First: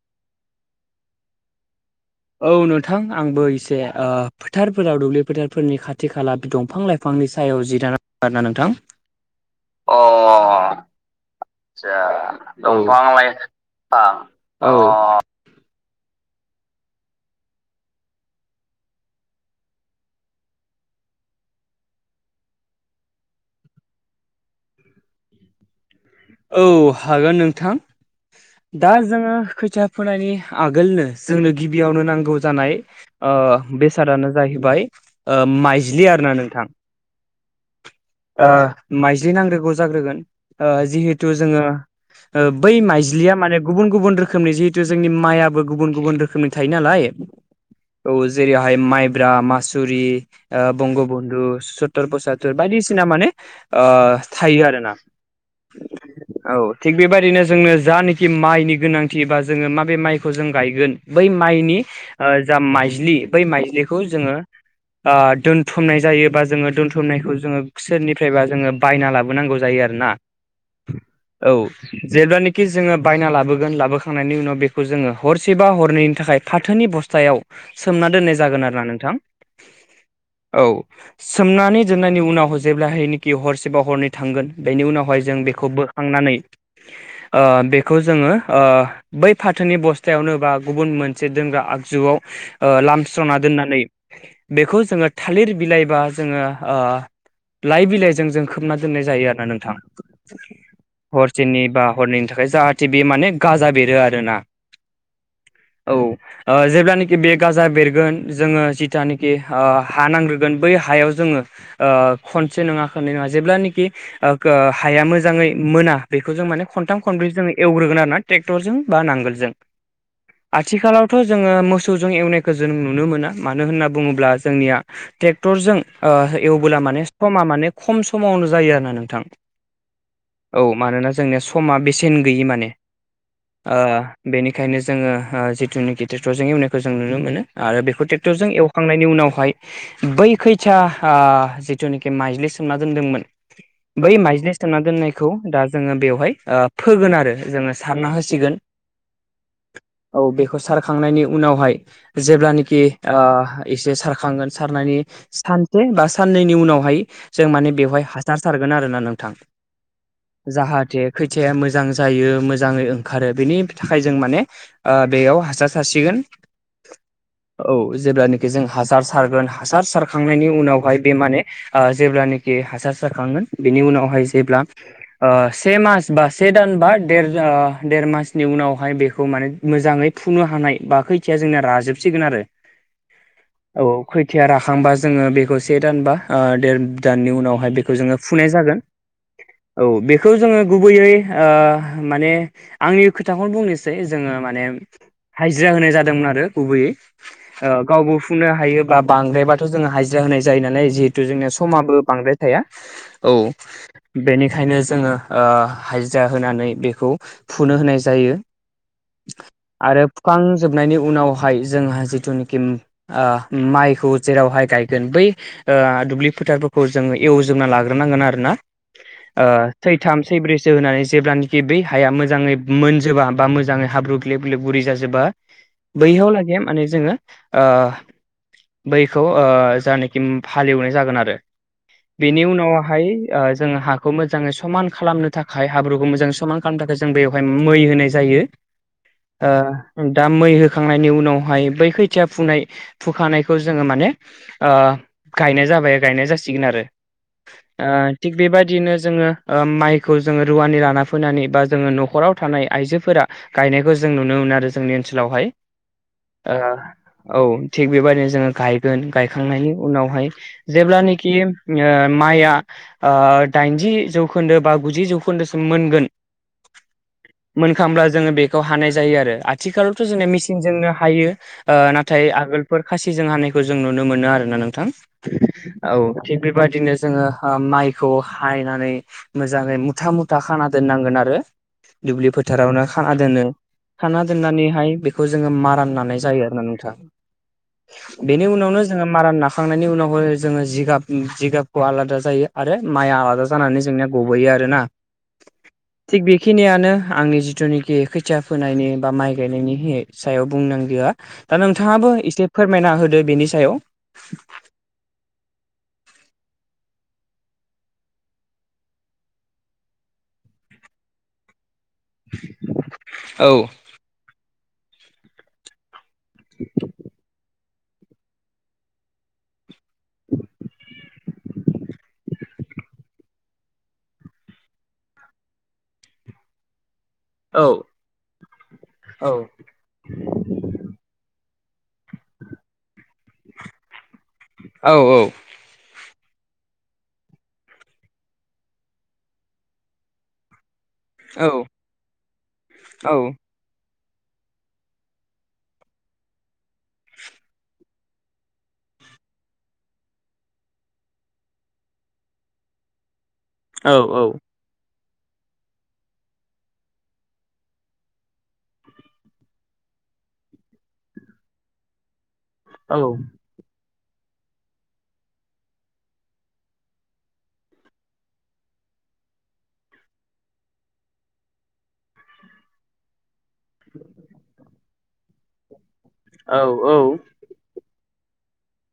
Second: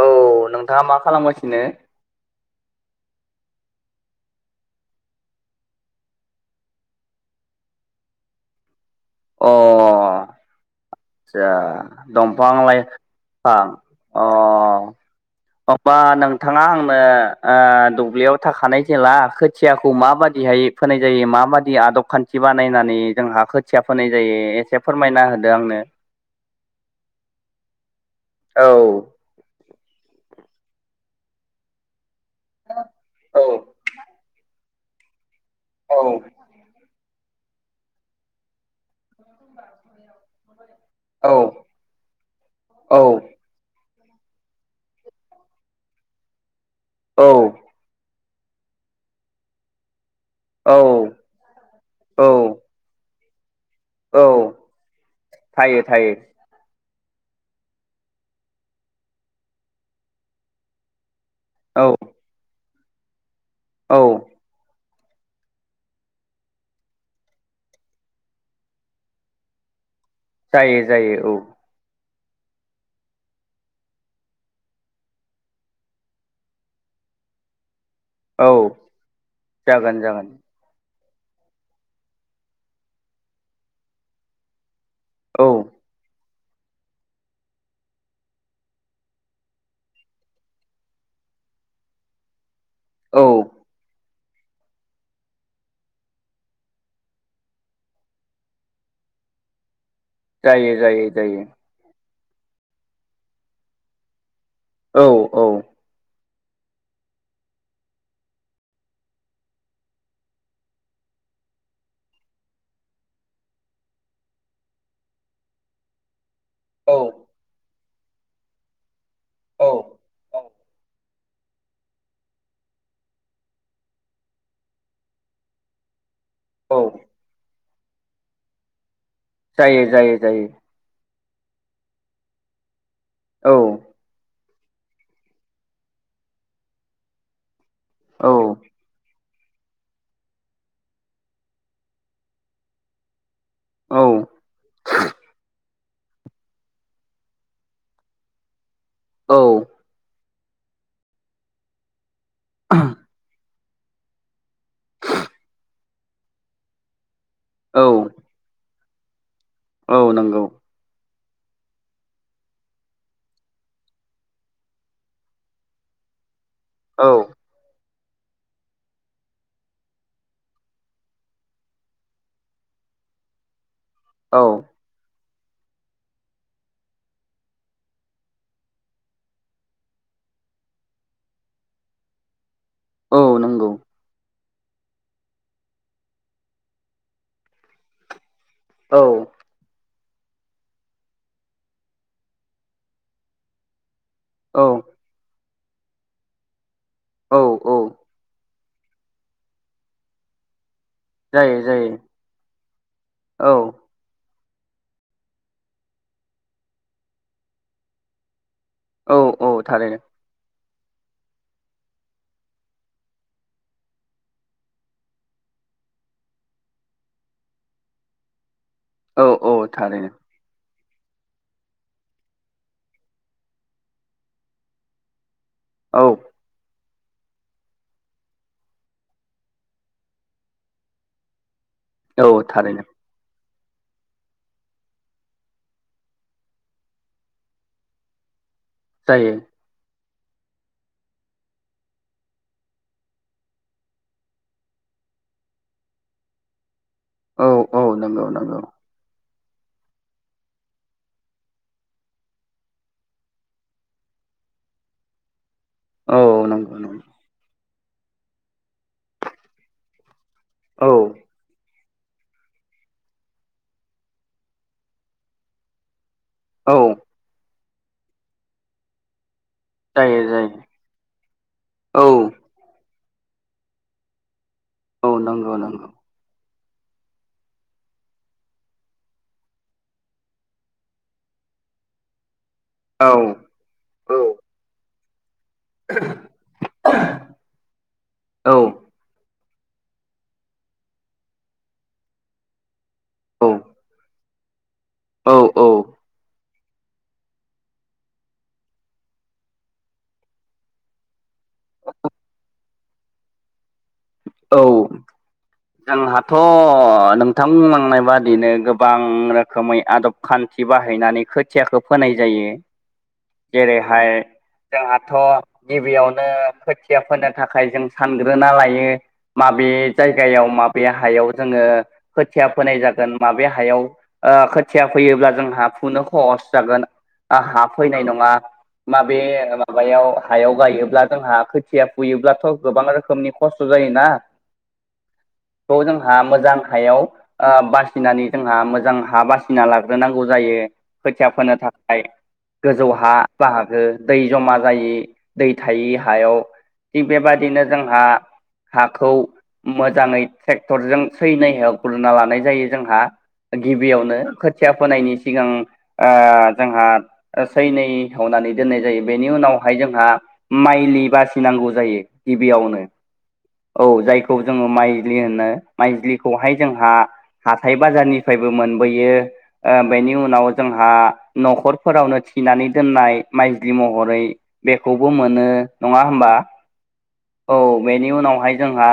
औ नोंथाङा मा खालामगासिनो औ नोंथां आंबो एसे फोथारफोराव दुब्लि फोथारफोरनि खाथि खाला दंफां लाइफां बिफांनि सायाव जिदा नाम्बार ना नोंथां अ अ आसा दंफां लायां अ मबा नोंथाङा आंनो दुब्लियाव थाखानाय जेला खोथियाखौ माबादिहाय फोनाय जायो माबाददि आदब खान्थि बानायनानै जोंहाा खोथिया फोनाय जायो एसे फोरमायना होदो आंनो औ हागोन नोंथां औ दा जोङो खैथया फोनायनि आगोलनो जोंनो गिबियावनो नांगौ जानाय औ बेसादानो जाहैबाय। औ माइज्लि आरोना नोंथां ओ माइज्लि नांग्रोगौ जाग्रोगोन ओ जि थु औ जोङो ओ बै औ माइज्लिया माने गुबुन गुबुन रोखोमनि जिहेतु जोंनि माइआो गुबुन गुबुन रोखोमनि थायो नालाय। औ औ जेरैहाय माइब्रा मासुरि औ बंग बन्धु र औ फसर बायदिसिना माने औ थायो आरो ना थायो थायो। औ थिग बेबायदिनो जोंनो जानखि माइनि गोनांथिबा जोङो माबे माइखौ जों गायगोन बै माइनि औ ओ जा माइज्लि बै औ माइज्लिखौ जोङो दोनथुमनाय जायोबा जोङो दोनथुमनायखौ जोङो सोरनिफ्रायबा जोङो बायना लाबोनांगौ जायो आर ना जायो जायो औ औ जेब्लानोाखि जोङो बायना लाबोगोन लाबोखांनायनि उनाव बेखौ जोङो हरसेबा हरनैनि थाखाय फाथोनि बस्थायाव सोमना दोननाय औ जागोन आरो ना नोंथां जागोन जागोन औ सोमनानै जोबनायनि उनाव जेबब्लाहायखि हरसेबा हरनै थांगोन बेनि उनावहाय जों औ बेखौ बोखांनानै बेखौ जोङो बै फाथोनि बस्थायावनो बा गुबुन मोनसे दोनग्रा आगजुआव औ लामस्रावना दोननानै बेखौ जोङो थालिर बिलाइबा जोङो लाइ बिलाइजों जों खोबना दोननाय जायो आरोना नोंथां जायो जायो जायो हरसेनि बा हरननि थाखाय जाहाथे बे माने गाजा बेरो आरोना औ औ औ ओ जेब्लानाखि बे गाजा बेरगोन जोङो जिथानखि ओ हा नांग्रोगोन बै हायाव जोङो ओ खनसे नङा खननै नङा जेब्लानोखि ओ खो हाया मोजाङै मोना बेखौ जों माने औ खनथाम खनब्रै जोङो एवग्रोगोन आर ना ट्रेक्टरजों बा नांगोलजों औ आथिखालाव थ' जोङो मोसौजों एवनायखौ जों नुनो मोना मानो होनना बुङोब्ला जोंनिया ट्रे टरजों ओ औ एवबोला माने समा माने खम समावनो जायो आरोना नोंथां जायो जायो जायो औ मानोना जोंनिया समा बेसेन गैयि माने औ ओ बेनि ओंखायनो जोङो ओ जिथुनाखि ट्रेक्टरजों एवनायखौ जों नुनो मोनो आरो बेखौ औ ट्रेक्टरजों एवखांनायनि उनावहाय बै खैथा ओ जिथुनाखि माइज्लि सोमना दोनदोंमोन औ बै माइज्लि सोमना दोननायखौ दा जोङो बेवहाय फोगोन आरो जोङो सारना होसिगोन औ औ बेखौ सारखांनायनि उनावहाय जेब्लानाखि ओ एसे सारखांगोन सारनानै सानसे बा साननैनि उनावहाय जों माने औ बेवहाय सारगोन आरोना नोंथां औ नंगौ जाहाथे खैथाया मोजां जायो मोजाङै ओंखारो बेनि थाखाय जों माने ओ बेयाव हासार सारसिगोन औ औ जेब्लानो जों हासार सारगोन हासार सारखांनायनि उनावहाय बे माने ओ जेब्लानाखि हासार जाखांगोन बिनि उनावहाय औ जेब्ला ओ से मास बा से दान बा देर ओ देर मासनि उनावहाय बेखौ माने मोजाङै फुनो हानाय बा खैथिया जोंना राजोबसिगोन आरो औ नंगौ औ खैथिया राखांबा जोङो बेखौ से दानबा ओ देर दाननि उनावहाय बेखौ जोङो फुनाय जागोन औ औ बेखौ जोङो गुबैयै ओ माने आंनि खोथाखौनो बुंनोसै जोंङो औ माने हाजिरा होनाय जादोंमोन आरो गुबैयै औ ओ औ गावबो फुनो हायोबा बांद्रायबाथ' जोङो हाजिरा होनाय जायो नालाय जि जोंनिया जायो जायो समाबो बांद्राय थाया औ बेनिखायनो जोङो ओ हाजिरा होनानै बेखौ फुनो होनाय जायो औ औ थारैनो आरो फुखां जोबनायनि उनावहाय जोंहा जिथुनिखि ओ माइखौ जेरावहाय गायगोन बै ओ दुब्लि फोथारफोरखौ जोङो एवजोबना लाग्रोनांगोन आर ना औ ओ औ थारैनो सैथाम सैब्रैसो होनानै जेब्लानोखि बै हाया मोजाङै मोनजोबा बा मोजाङै हाब्रु ग्लेब बुरि जाजोबा औ बैह लागै माने जोङो ओ बैखौ ओ जानखि हालेवनाय जागोन आरो औ बेनि थारैनो उनावहाय ओ जोङो हाखौ मोजाङै समान खालामनो थाखाय हाब्रुखौ मोजाङै समान खालामनो थाखाय जों बेवहाय मै होनाय जायो जायो। ओ दा मै होखांनायनि उनावहाय बै खैथिया फुनाय फुखानायखौ जोङो माने गायनाय जाबाय गायनाय जासिगोन आरो। औ औ नंगौ नंगौ बिदिनो जोङो माइखौ जोङो रुवानि लाना फैनानै बा जोङो न'खराव थानाय आइजोफोरा गायनायखौ जों नुनो मोनो आरो जोंनि ओनसोलावहाय औ ओ नंगौ नंगौ औ थिग बेबादिनो जोङो गायगोन गायखांनायनि उनावहाय औ जेब्लानाखि ओ माइआ ओ दाइनजि जौखोन्दो बा गुजि जौखोन्दोसिम मोनगोन औ मोनखांब्ला जोङो बेखौ हानाय जायो आरो आथिखालावथ' जायो जोंना जायो मेचनजोंनो हायो। औ नाथाय आगोल फोर खासिजों हानायखौ जों नुनो मोनो आरोना नोंथां। औ नंगौ नंगौ। औ थिग बेबायदिनो जोङो माइ बेखौ हायनानै मोजाङै मुथा मुथा खाना दोननांगोन आरो दुब्लि फोथारावनो खाना औ दोनो औ खाना दोननानैहाय बेखौ जोङो मा राननानै जायो आरोना। नोंथाङा बेनि उनावनो जोङो मारान नाखांनायनि उनावहाय जोङो जिगाब जिगाबखौ आलादा जायो। आरो माइआ औ आलादा जानानै जोंनिया गबोैयो आरोना। औ औ। थिग बेखिनियानो आंनि जिथुनाखि खैथिया फोनायनि बा माइ गायनायनि सायाव बुंनांगौआ दा नोंथाङाबो एसे फोरमायना होदो बेनि सायाव। औ। जोंहाथ' नोंथांनांनाय बादिनो गोबां रोखोमै आदब खान्थि बाहायनानै खोथियाखौ फोनाय जायो। औ जेरैहाय जोंहाथ' गिबियावनो खोथिया फोनो थाखाय जों सानग्रोना लायो। माबे जायगायाव माबे हायाव जोङो खोथिया फोनाय जागोन माबे हायाव खोथिया फैयोब्ला जोंहा फुनो खहस जागोन। हा औ फैनाय नङा, माबे औ माबायाव हायाव गायोब्ला जोंहा खोथिया फुयोब्लाथ' गोबां रोखोमनि खस्थ' जायोना। औ औ। खौ जोंहा मोजां हायाव बासिनानै जोंहा मोजां हा बासिना लाग्रोनांगौ जायो खोथिया औ फोनो थाखाय। गोजौ हा औ बाहागो दै जमा जायि, दै थायि हायाव। थिग बेबायदिनो जोंहा हाखौ मोजाङै ट्रेक्टरजों सैनाय गुरना लानाय जायो। जोंहा औ औ गिबियावनो खोथिया फोनायनि सिगां जोंहा सैनै होननानै दोननाय जायो। बेनि उनावहाय जोंहा माइलि बासिनांगौ जायो। गिबियावनो औ। औ जायखौ जोङो माइज्लि होनो माइजलिखौहाय जोंहा हाथाय बाजारनिफ्रायबो मोनबोयो। बेनि उनाव जोंहा न'खरफोरावनो फिनानै दोननाय माइज्लि महरै बेखौबो मोनो। नङा होमबा औ औ बेनि उनावहाय जोंहा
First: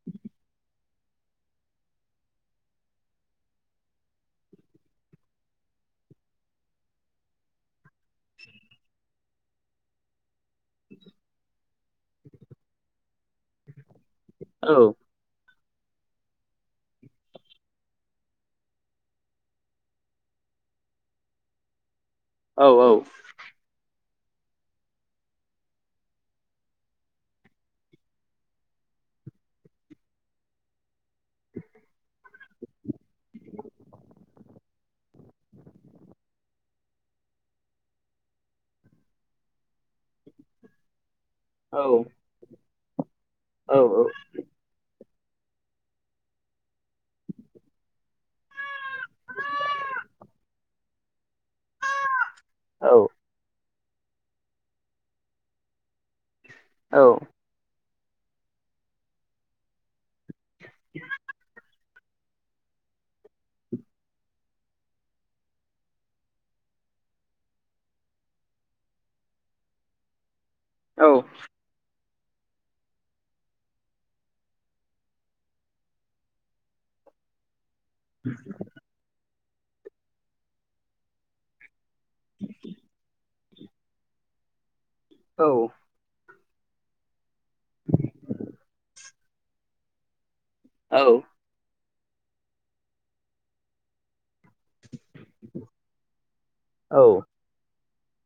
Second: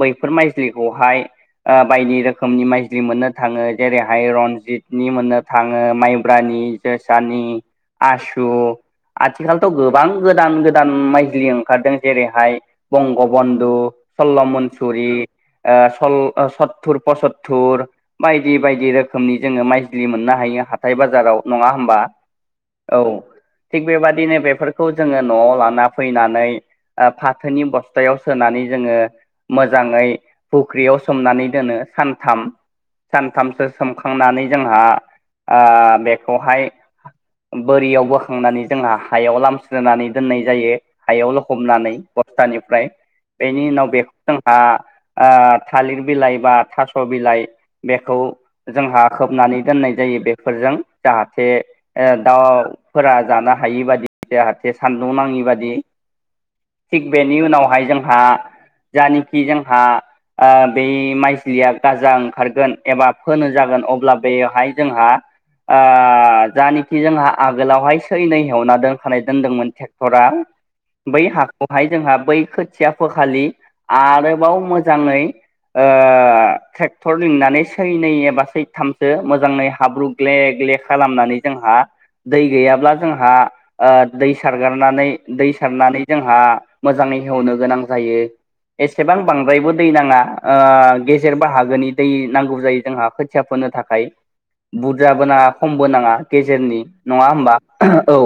बैफोर माइज्लिखौहाय बायदि रोखोमनि माइस्लि मोननो थाङो। जेरैहाय रनजितनि मोननो थाङो माइब्रानि जोसानि आसु आथिखालथ' गोबां गोदान गोदान माइलि ओंखारदों जेरैहाय बंगबन्धु, सल्ल'मनसुरि ओ सल सत्तुर, पसत्तुर बायदि बायदि रोखोमनि जोङो माइजलि मोननो हायो हाथाय बाजाराव नङा होमबा। औ थिग बेबादिनो बेफोरखौ जोङो न'आव लाना फैनानै फाथोनि बस्थायाव सोनानै जोङो मोजाङै फुख्रियाव सोमनानै दोनो सानथाम सानथामसो सोमखांनानै जोंहा बेखौहाय बोरियाव बोखांनानै जोंहा हायाव लामस्रोनानै दोननाय जायो। हायाव लखबनानै। स्थानिफ्राय बेनि उनाव बे जोंहा ओ थालिर बिलाइ बा थास' बिलाइ बेखौ जोंहा खोबनानै दोननाय जायो बेफोरजों जाहाथे ओ दाउफोरा जानो हायि बादि जाहाथे सान्दुं नाङि बादि थिग बेनि उनावहाय जोंहा जानखि जोंहा ओ बे माइ गाजा ओंखारगोन एबा फोनो जागोन अब्ला बेवहाय जोंहा आ जानि जोंहा आगोलावहाय सै नै हेवना दोनखानाय दोनदोंमोन ट्रेक्टरा बै हाखौहाय जोंहा बै खोथिया फोखालि आरोबाव मोजाङै ओ ट्रेक्टर लिंनानै सैनै एबा सैथामसो मोजाङै हाब्रु ग्ले ग्ले खालामनानै जोंहा दै गैयाब्ला जोंहा ओ दै सारगारनानै दै सारनानै जोंहा मोजाङै हेवनो गोनां जायो। एसेबां बांद्रायबो दै नाङा ओ गेजेर बाहागोनि दै नांगौ जायो जोंहा खोथिया फोनो थाखाय। बुरजाबो नाङा खमबो नाङा। गेजेरनि नङा होमबा? औ।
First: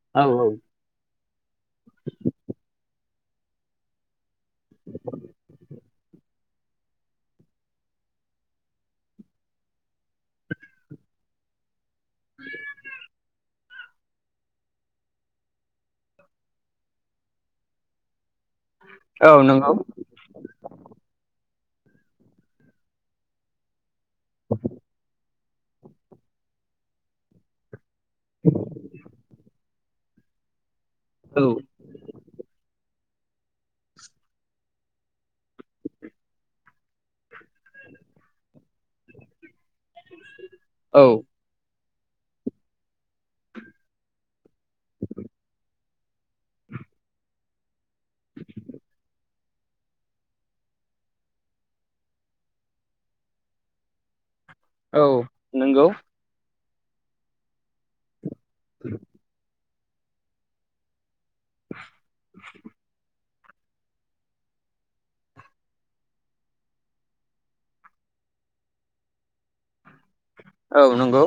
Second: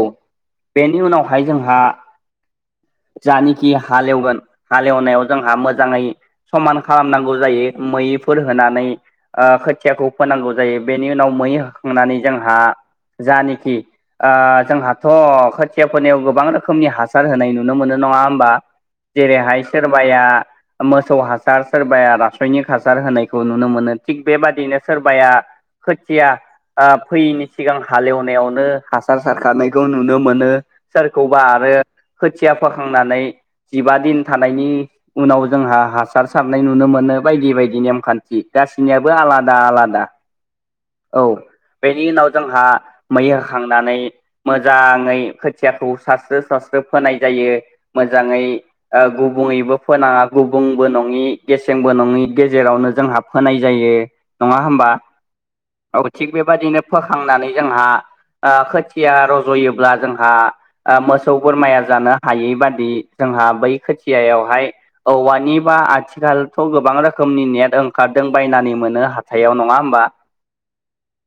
बेनि उनावहाय जोंहा जानिखि हालेवगोन हालेवनायाव जोंहा मोजाङै समान खालामनांगौ जायो मैैफोर होनानै। ओ खोथियाखौ फोनांगौ जायो बेनि उनाव मै होखांनानै जोंहा जानिखि ओ जोंहाथ' खोथियाफोरनियाव गोबां रोखोमनि हासार होनाय नुनो मोनो नङा होमबा? जेरैहाय सोरबा या मोसौ हासार सोरबाया रासायनिक हासार होनायखौ नुनो मोनो। थिग बेबादिनो सोरबाया खोथिया फैयिनि सिगां हालेवनायावनो हासार सारखानायखौ नुनो मोनो। औ सोरखौबा आरो खोथिया फोखांनानै जिबा दिन थानायनि उनाव जोंहा हासार सारनाय नुनो मोनो। बायदि बायदि नेमखान्थि गासिनियाबो आलादा आलादा। औ बेनि उनाव जोंहा मै होखांनानै मोजाङै खोथियाखौ सास्रो सस्रो फोनाय जायो। मोजाङै ओ गु बुङैबो फोनाङा गुबुंबो नङि गेसेंबो नङि गेजेरावनो जोंहा फोनाय जायो। नङा होमबा? औ नंगौ औ थिग बेबादिनो फोखांनानै जोंहा ओ खोथिया रज'योब्ला जोंहा मोसौ बोरमाया जानो हायै बादि जोंहा बै खोथियायावहाय औवानिबा आथिखालथ' गोबां रोखोमनि नेट ओंखारदों बायनानै मोनो हाथायाव नङा होमबा? औ नंगौ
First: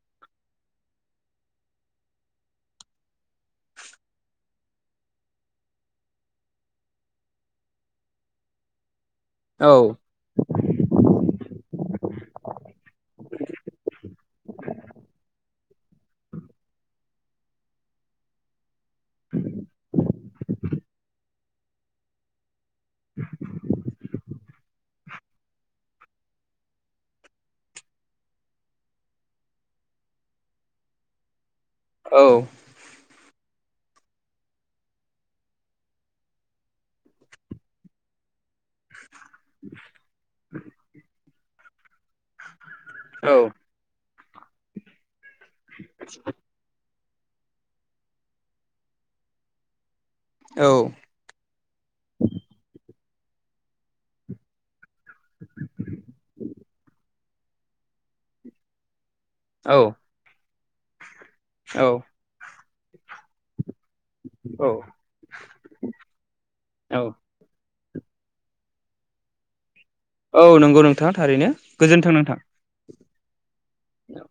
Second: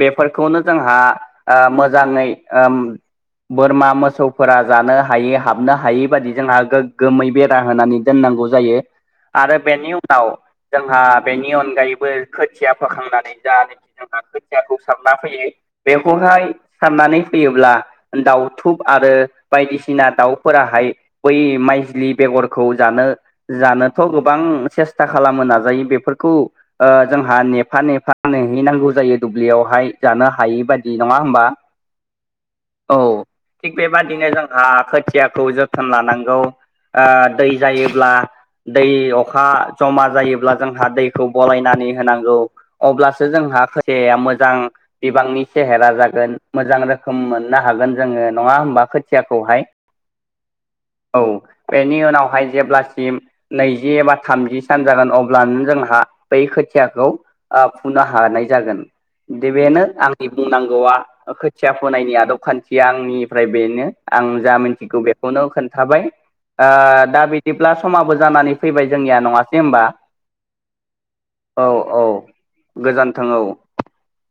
बेफोरखौनो जोंहा ओ मोजाङै ओ बोरमा मोसौफोरा जानो हायै हाबनो हायै बादि जोंहा गोग्गोमै बेरा होनानै दोननांगौ जायो आरो औ बेनि औ उ जोंहा बेनि अनगायैबो खोथिया फोखांनानै जानोखि जोंहा सारना फैयो बेखौहाय सारनानै फैयोब्ला दाउ दाउथु आरो बायदिसिना दाउफोराहाय बै माइजलि बेगर जानो जानोथ' गोबां सेस्था खालामनो नाजायो बेफोरखौ ओ जोंहा नेफा नेफा नेहैनांगौ जायो। दुब्लियावहाय जानो हायै बायदि नङा होमबा? औ औ थिग बेबादिनो जोंहा खोथियाखौ जोथोन लानांगौ ओ दै जायोब्ला दै अखा जमा जायोब्ला जोंहा दैखौ बायनानै होनांगौ। अब्लासो जोंहा खसेाया मोजां बिबांनि सेहेरा जागोन मोजां रोखोम मोननो हागोन जोङो नङा होमबा खोथियाखौहाय औ। औ बेनि उनावहाय जेब्लासिम नैजि एबा थामजि सान जागोन अब्लानो जोंहा बै खोथियाखौ फुनो हानाय जागोन। दा औ बेनो आंनि बुंनांगौआ खोथिया औ फोनायनि आदब खान्थिया आंनिफ्राय बेनो। आं जा मिथिगौ बेखौनो खोन्थाबाय दा जेब्ला समाबो जानानै फैबाय जोंनिया नङासै होमबा? औ नंगौ नोंथाङा थारैनो गोजोन्थों नोंथां। गोजानथों औ। औ।